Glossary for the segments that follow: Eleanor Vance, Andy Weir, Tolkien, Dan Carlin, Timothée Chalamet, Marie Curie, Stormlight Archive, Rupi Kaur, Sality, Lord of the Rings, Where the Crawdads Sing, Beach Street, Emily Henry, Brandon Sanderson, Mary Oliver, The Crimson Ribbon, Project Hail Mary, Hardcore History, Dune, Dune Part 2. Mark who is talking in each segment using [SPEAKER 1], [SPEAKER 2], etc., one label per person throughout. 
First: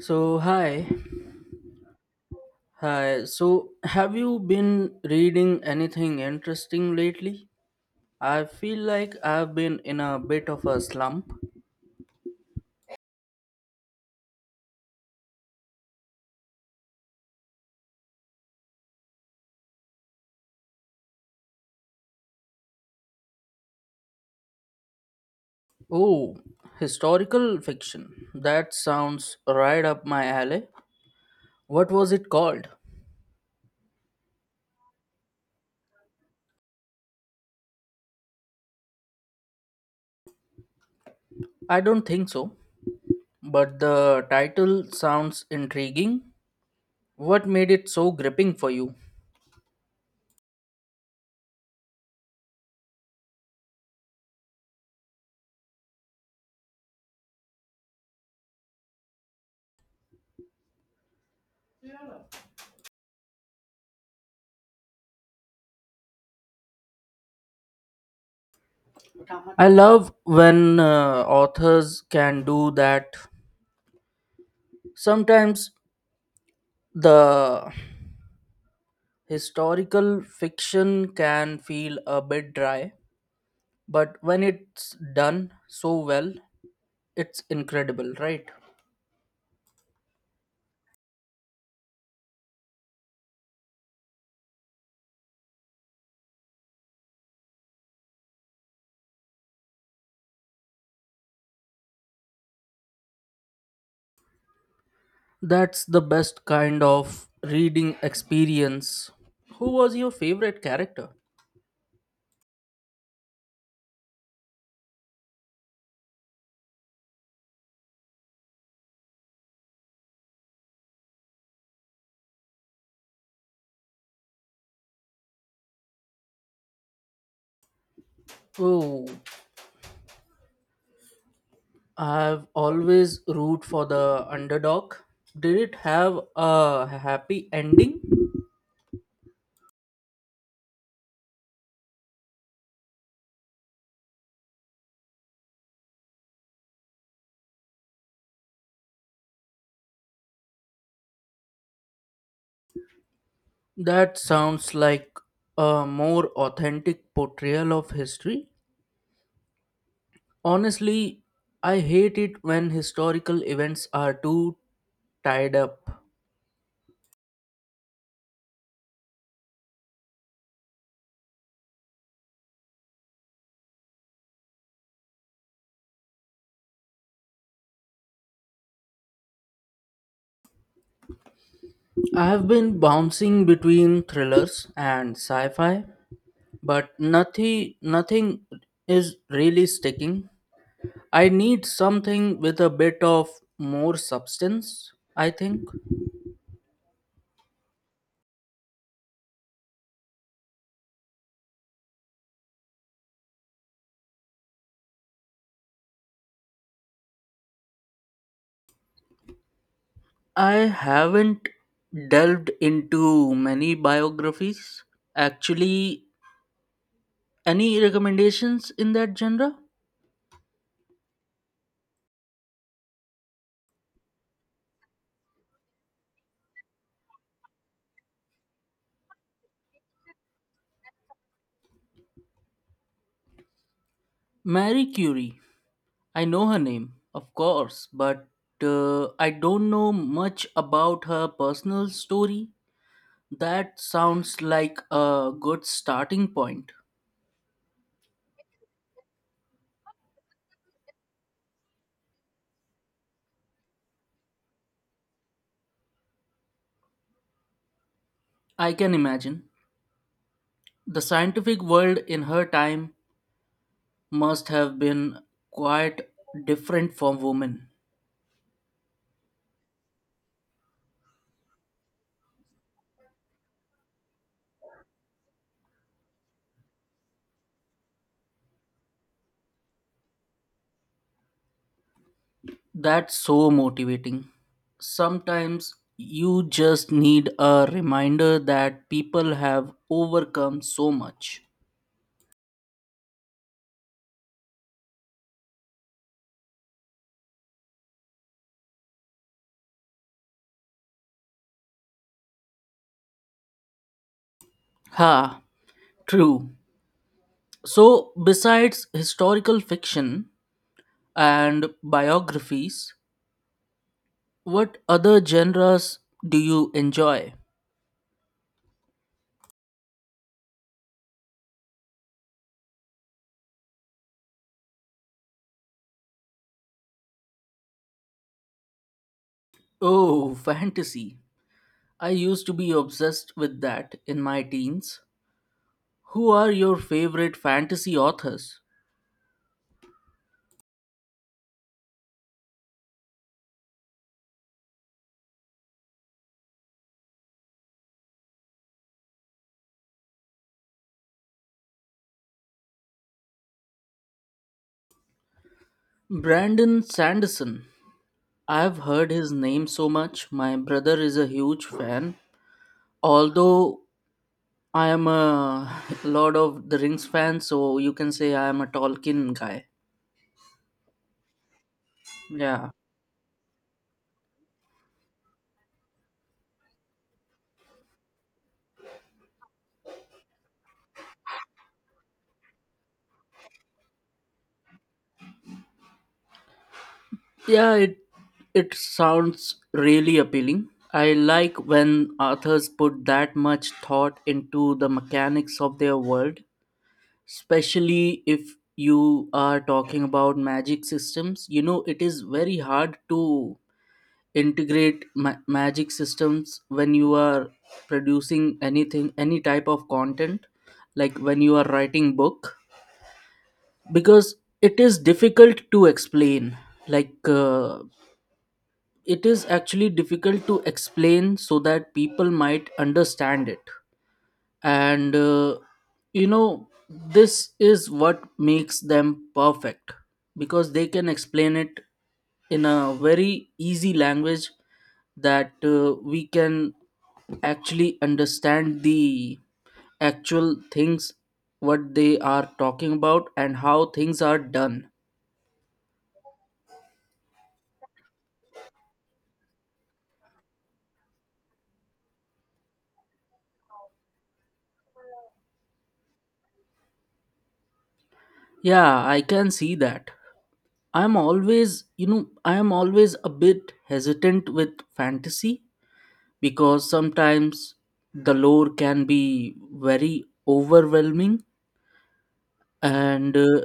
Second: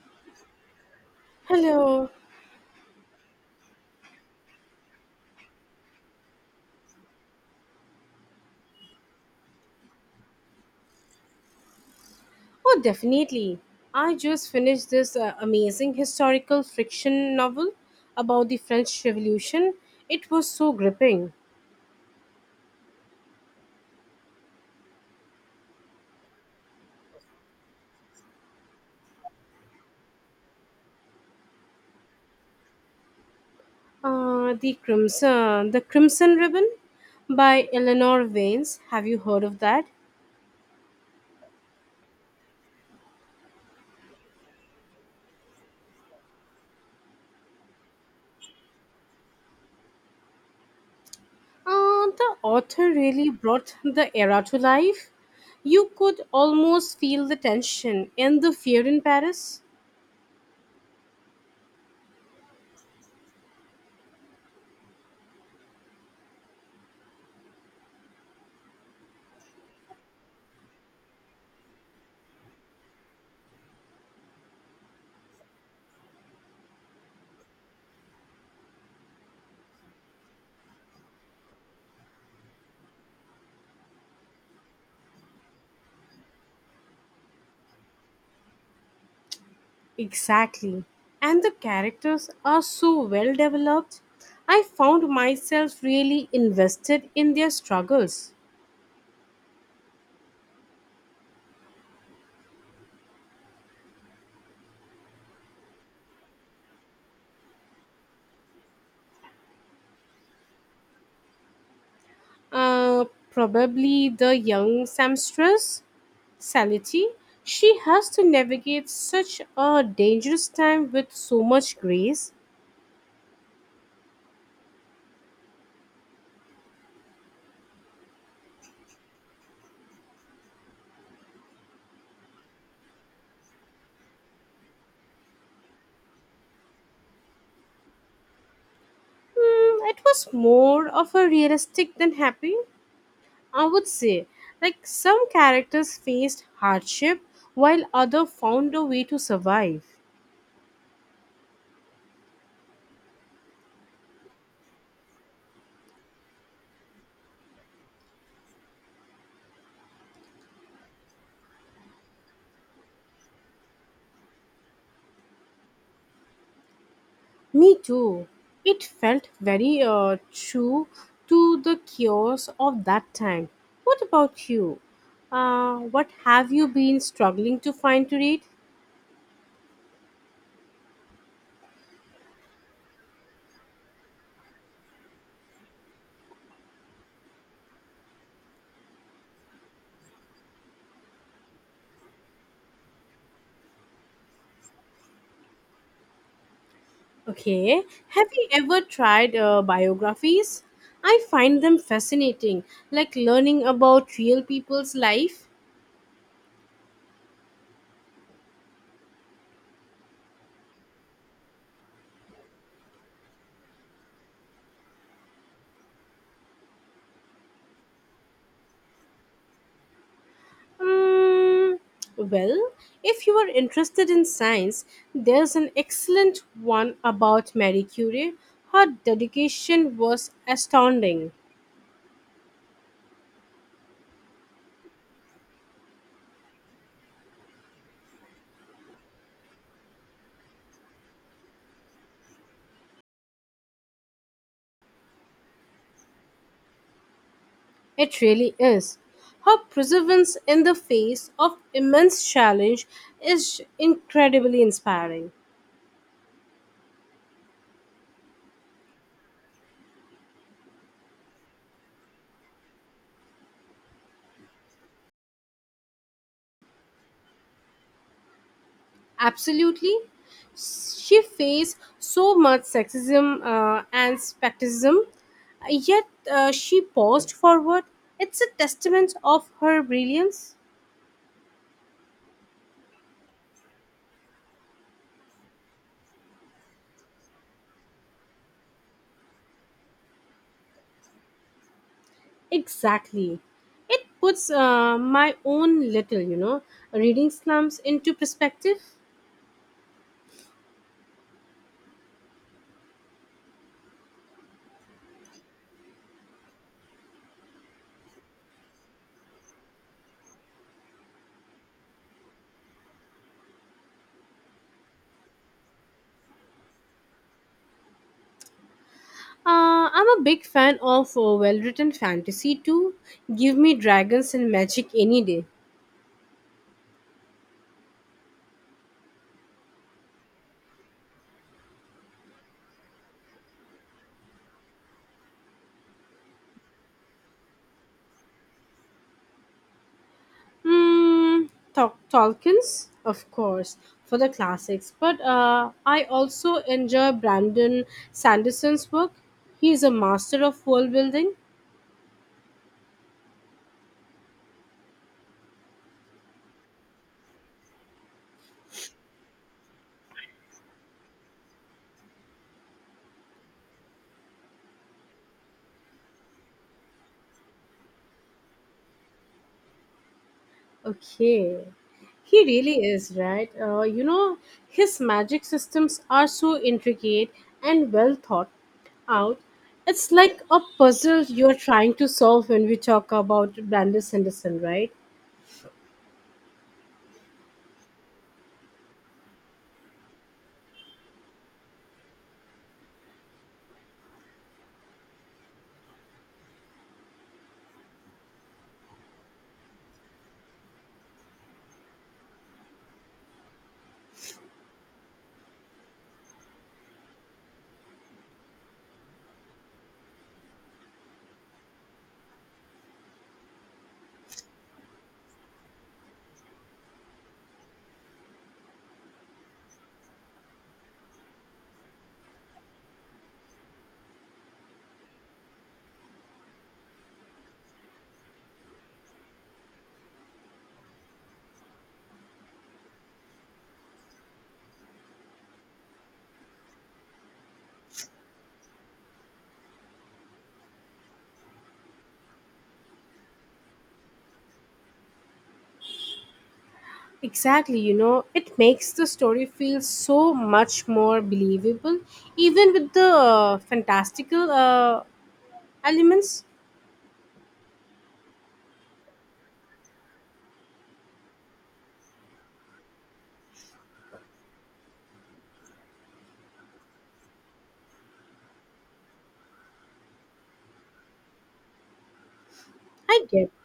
[SPEAKER 1] So, hi.
[SPEAKER 2] Hello.
[SPEAKER 1] Hi. So, have you been reading anything interesting lately? I feel like I've been in a bit of a slump.
[SPEAKER 2] Oh, definitely. I just finished this amazing historical fiction novel about the French Revolution. It was so gripping.
[SPEAKER 1] Oh, historical fiction. That sounds right up my alley. What was it called?
[SPEAKER 2] The Crimson Ribbon, by Eleanor Vance. Have you heard of that?
[SPEAKER 1] I don't think so, but the title sounds intriguing. What made it so gripping for you?
[SPEAKER 2] The author really brought the era to life. You could almost feel the tension and the fear in Paris.
[SPEAKER 1] I love when authors can do that. Sometimes the Historical fiction can feel a bit dry, but when it's done so well, it's incredible, right?
[SPEAKER 2] Exactly. And the characters are so well developed. I found myself really invested in their struggles.
[SPEAKER 1] That's the best kind of reading experience. Who was your favorite character?
[SPEAKER 2] Probably the young sempstress, Sality. She has to navigate such a dangerous time with so much grace.
[SPEAKER 1] Oh, I've always root for the underdog. Did it have a happy ending?
[SPEAKER 2] It was more of a realistic than happy, I would say. Like some characters faced hardship while others found a way to survive.
[SPEAKER 1] That sounds like a more authentic portrayal of history. Honestly, I hate it when historical events are too tied up.
[SPEAKER 2] Me too. It felt very true to the chaos of that time. What about you? What have you been struggling to find to read?
[SPEAKER 1] I have been bouncing between thrillers and sci-fi, but nothing is really sticking. I need something with a bit of more substance, I think.
[SPEAKER 2] Okay. Have you ever tried biographies? I find them fascinating, like learning about real people's life.
[SPEAKER 1] I haven't delved into many biographies. Actually, any recommendations in that genre?
[SPEAKER 2] Mm, well, if you are interested in science, there's an excellent one about Marie Curie. Her dedication was astounding.
[SPEAKER 1] Mary Curie, I know her name, of course, but I don't know much about her personal story. That sounds like a good starting point.
[SPEAKER 2] It really is. Her perseverance in the face of immense challenge is incredibly inspiring.
[SPEAKER 1] I can imagine. The scientific world in her time must have been quite different from women.
[SPEAKER 2] Absolutely. She faced so much sexism and skepticism, yet she paused forward. It's a testament of her brilliance.
[SPEAKER 1] That's so motivating. Sometimes you just need a reminder that people have overcome so much.
[SPEAKER 2] Exactly. It puts my own little, reading slumps into perspective.
[SPEAKER 1] Ha, true. So, besides historical fiction and biographies, what other genres do you enjoy?
[SPEAKER 2] I'm a big fan of well written fantasy too. Give me dragons and magic any day.
[SPEAKER 1] Oh, fantasy. I used to be obsessed with that in my teens. Who are your favorite fantasy authors?
[SPEAKER 2] Hmm, Tolkien's, of course, for the classics, but I also enjoy Brandon Sanderson's work. He is a master of world building.
[SPEAKER 1] Brandon Sanderson. I've heard his name so much. My brother is a huge fan. Although I am a Lord of the Rings fan, so you can say I am a Tolkien guy.
[SPEAKER 2] Okay. He
[SPEAKER 1] Yeah.
[SPEAKER 2] really is, right? His magic systems are so intricate and well thought out. It's like a puzzle you're trying to solve when we talk about Brandon Sanderson, right?
[SPEAKER 1] Yeah, it sounds really appealing. I like when authors put that much thought into the mechanics of their world, especially if you are talking about magic systems. You know, it is very hard to integrate magic systems when you are producing anything any type of content like when you are writing book because it is difficult to explain like uh, it is actually difficult to explain so that people might understand it, and you know this is what makes them perfect because they can explain it in a very easy language that we can actually understand the actual things what they are talking about and how things are done.
[SPEAKER 2] Exactly, you know, it makes the story feel so much more believable, even with the fantastical elements.
[SPEAKER 1] Yeah, I can see that. I'm always, I am always a bit hesitant with fantasy because sometimes the lore can be very overwhelming
[SPEAKER 2] I
[SPEAKER 1] and
[SPEAKER 2] get.
[SPEAKER 1] uh,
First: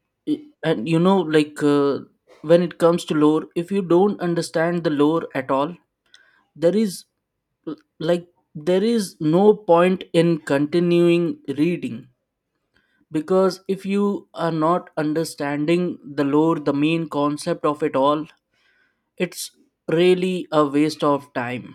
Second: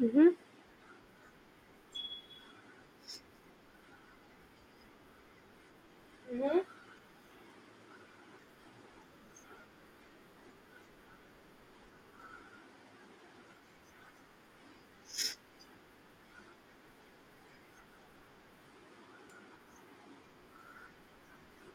[SPEAKER 2] Mm-hmm.
[SPEAKER 1] and when it comes to lore, if you don't understand the lore at all, there is like there is no point in continuing reading because if you are not understanding the lore, the main concept of it all, it's really a waste of time.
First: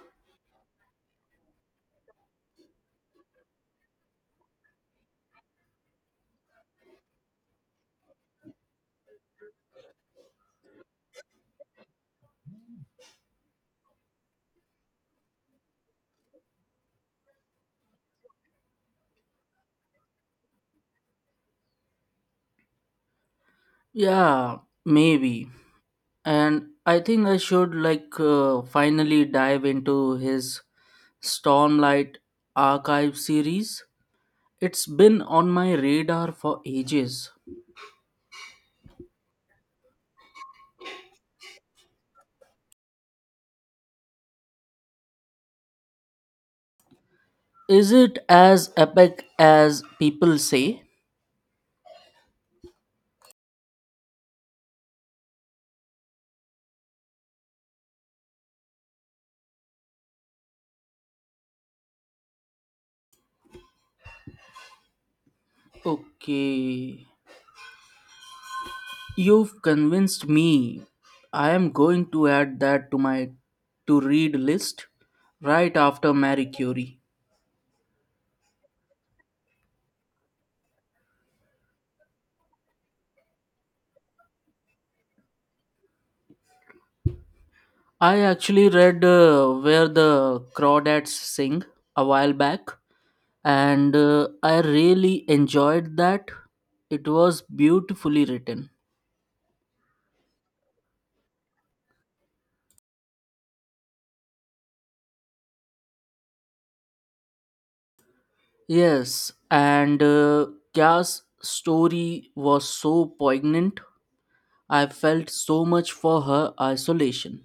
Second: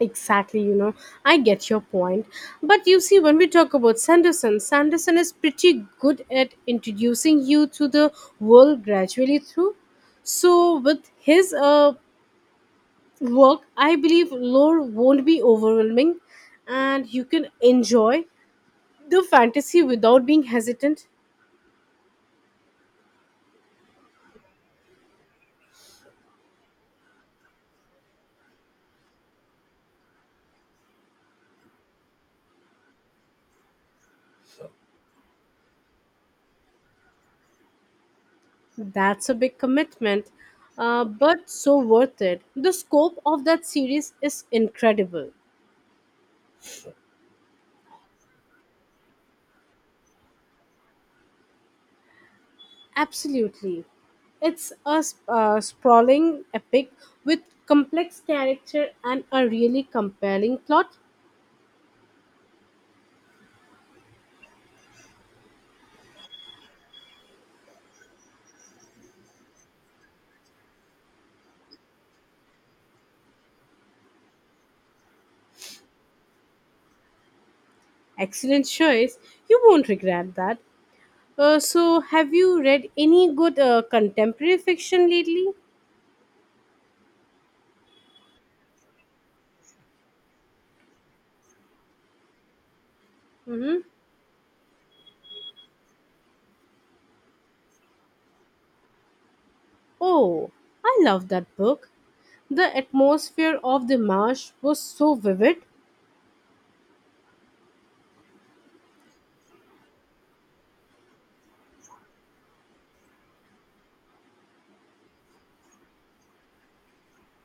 [SPEAKER 2] Exactly, you know, I get your point. But you see, when we talk about Sanderson, is pretty good at introducing you to the world gradually through. So, with his work, I believe lore won't be overwhelming and you can enjoy the fantasy without being hesitant.
[SPEAKER 1] Yeah, maybe. And I think I should finally dive into his Stormlight Archive series. It's been on my radar for ages.
[SPEAKER 2] That's a big commitment, but so worth it. The scope of that series is incredible.
[SPEAKER 1] Is it as epic as people say?
[SPEAKER 2] Absolutely. It's a sprawling epic with complex character and a really compelling plot.
[SPEAKER 1] Okay. You've convinced me. I am going to add that to my to read list right after Marie Curie.
[SPEAKER 2] Excellent choice. You won't regret that. So, have you read any good contemporary fiction lately?
[SPEAKER 1] I actually read Where the Crawdads Sing a while back,
[SPEAKER 2] Hmm.
[SPEAKER 1] and I really enjoyed that. It was beautifully written.
[SPEAKER 2] Oh, I love that book. The atmosphere of the marsh was so vivid.
[SPEAKER 1] Yes, and Kya's story was so poignant. I felt so much for her isolation.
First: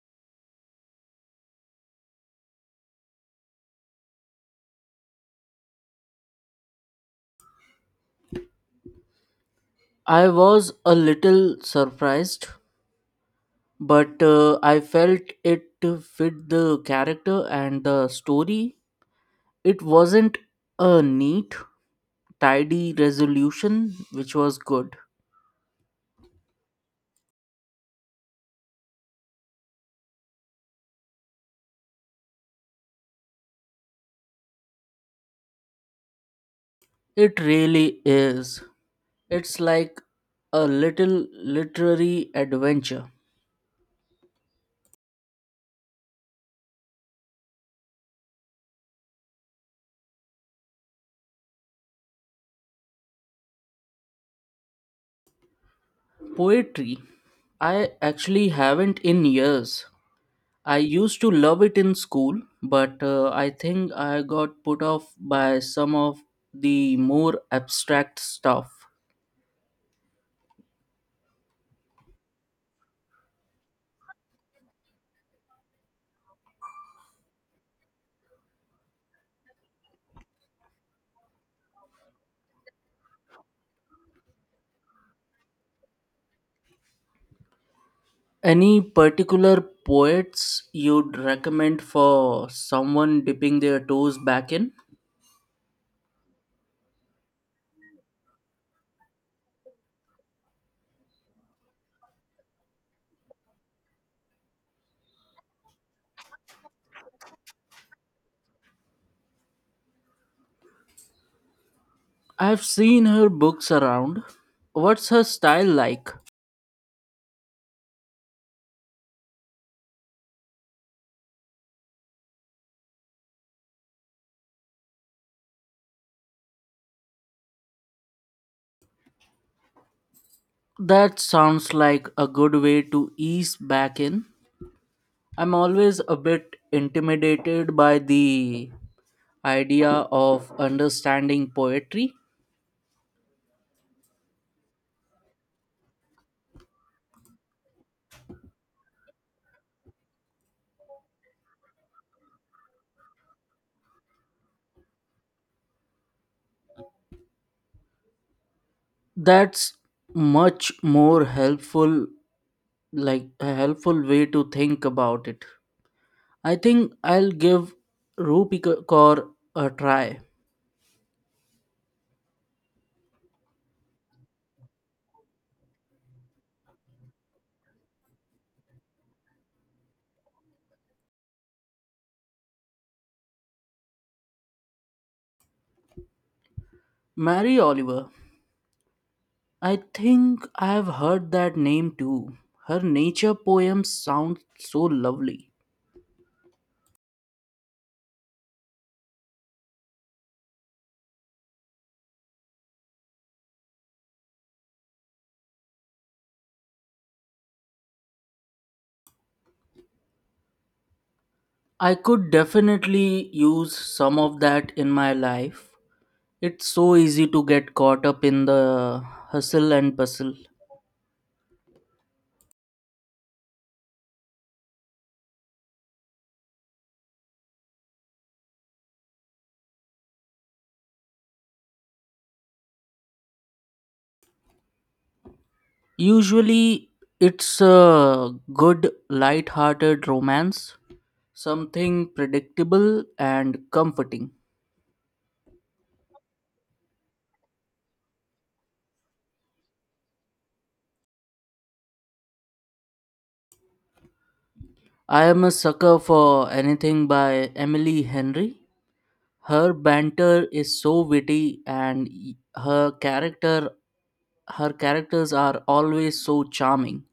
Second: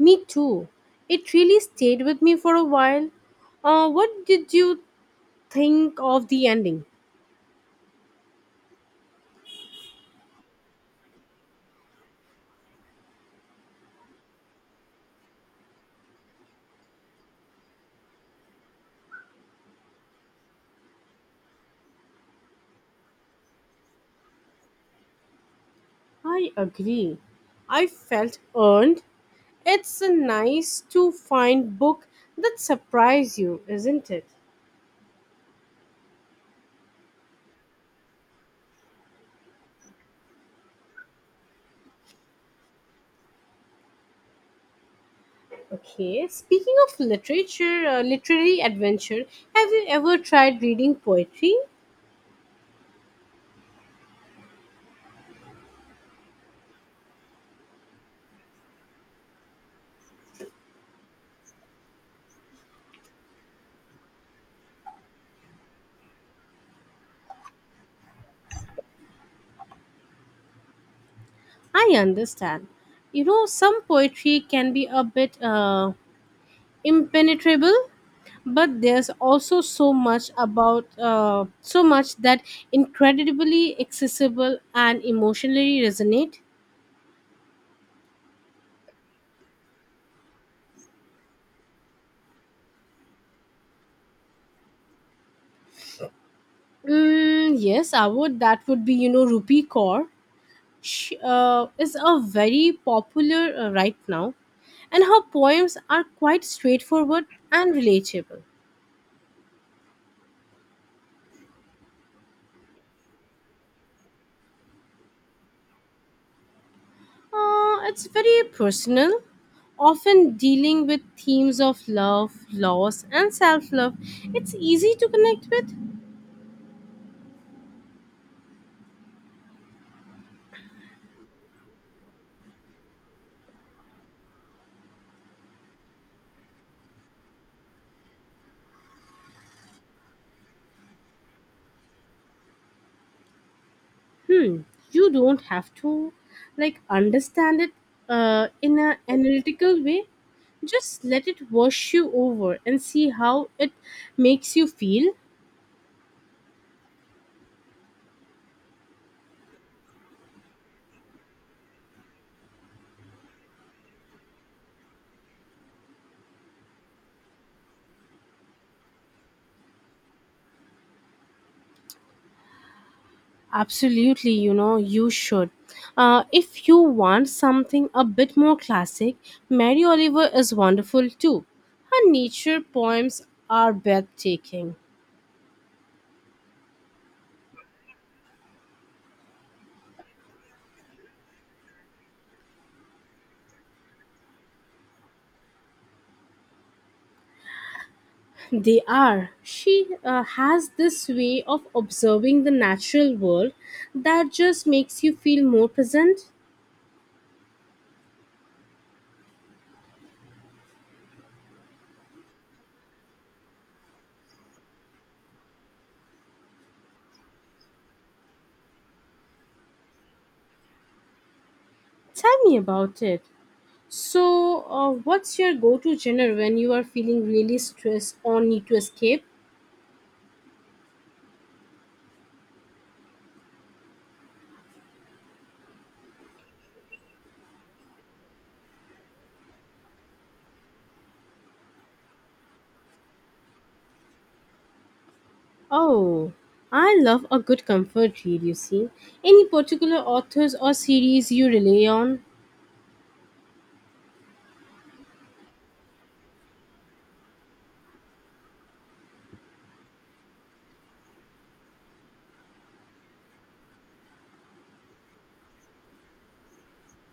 [SPEAKER 2] Me too. It really stayed with me for a while. What did you think of the ending?
[SPEAKER 1] I was a little surprised, but I felt it fit the character and the story. It wasn't a neat, tidy resolution, which was good.
[SPEAKER 2] I agree. I felt earned. It's a nice to find book that surprise you, isn't it?
[SPEAKER 1] It really is. It's like a little literary adventure.
[SPEAKER 2] Okay, speaking of literary adventure, have you ever tried reading poetry?
[SPEAKER 1] Poetry. I actually haven't in years. I used to love it in school, but I think I got put off by some of the more abstract stuff.
[SPEAKER 2] I understand. You know, some poetry can be a bit impenetrable, but there's also so much that incredibly accessible and emotionally resonate.
[SPEAKER 1] Any particular poets you'd recommend for someone dipping their toes back in?
[SPEAKER 2] Yes, I would. That would be, you know, Rupi Kaur. She is a very popular right now, and her poems are quite straightforward and relatable.
[SPEAKER 1] I've seen her books around. What's her style like?
[SPEAKER 2] It's very personal, often dealing with themes of love, loss, and self love. It's easy to connect with.
[SPEAKER 1] That sounds like a good way to ease back in. I'm always a bit intimidated by the idea of understanding poetry.
[SPEAKER 2] hmm, you don't have to like understand it in an analytical way. Just let it wash you over and see how it makes you feel.
[SPEAKER 1] That's much more helpful, like a helpful way to think about it. I think I'll give Rupi Kaur a try.
[SPEAKER 2] Absolutely, you know, you should. If you want something a bit more classic, Mary Oliver is wonderful too. Her nature poems are breathtaking.
[SPEAKER 1] Mary Oliver. I think I've heard that name too. Her nature poems sound so lovely.
[SPEAKER 2] They are. She has this way of observing the natural world that just makes you feel more present.
[SPEAKER 1] I could definitely use some of that in my life. It's so easy to get caught up in the hustle and bustle.
[SPEAKER 2] Tell me about it. So, what's your go to genre when you are feeling really stressed or need to escape?
[SPEAKER 1] Usually, it's a good, light-hearted romance, something predictable and comforting.
[SPEAKER 2] Oh, I love a good comfort read, you see. Any particular authors or series you rely on?
[SPEAKER 1] I am a sucker for anything by Emily Henry. Her banter is so witty, and her character, her characters are always so charming.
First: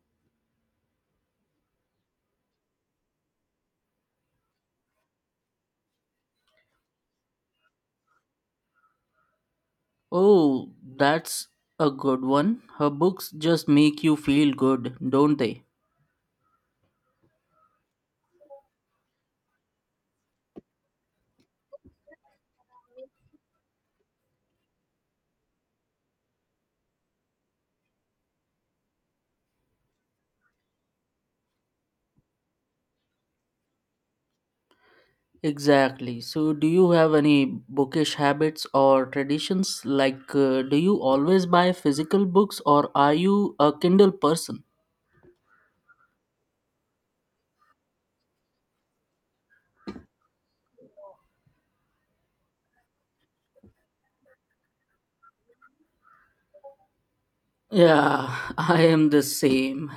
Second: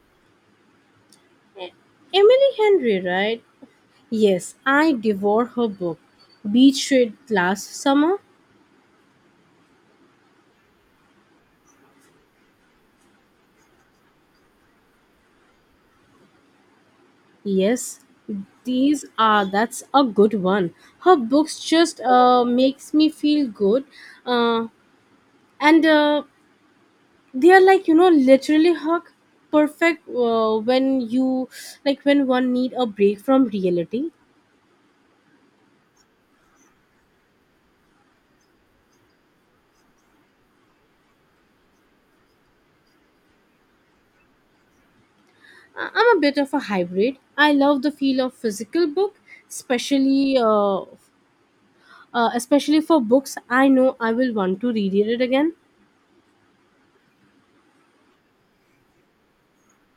[SPEAKER 2] Emily Henry, right? Yes, I devoured her book, Beach Street, last summer.
[SPEAKER 1] Oh, that's a good one. Her books just make you feel good, don't they?
[SPEAKER 2] Yes, these are that's a good one. Her books just makes me feel good, uh, and they are like you know literally her perfect when you like when one need a break from reality.
[SPEAKER 1] Exactly. So, do you have any bookish habits or traditions? Like, do you always buy physical books or are you a Kindle person?
[SPEAKER 2] I'm a bit of a hybrid. I love the feel of physical book, especially uh, especially for books I know I will want to read it again.
[SPEAKER 1] Yeah, I am the same.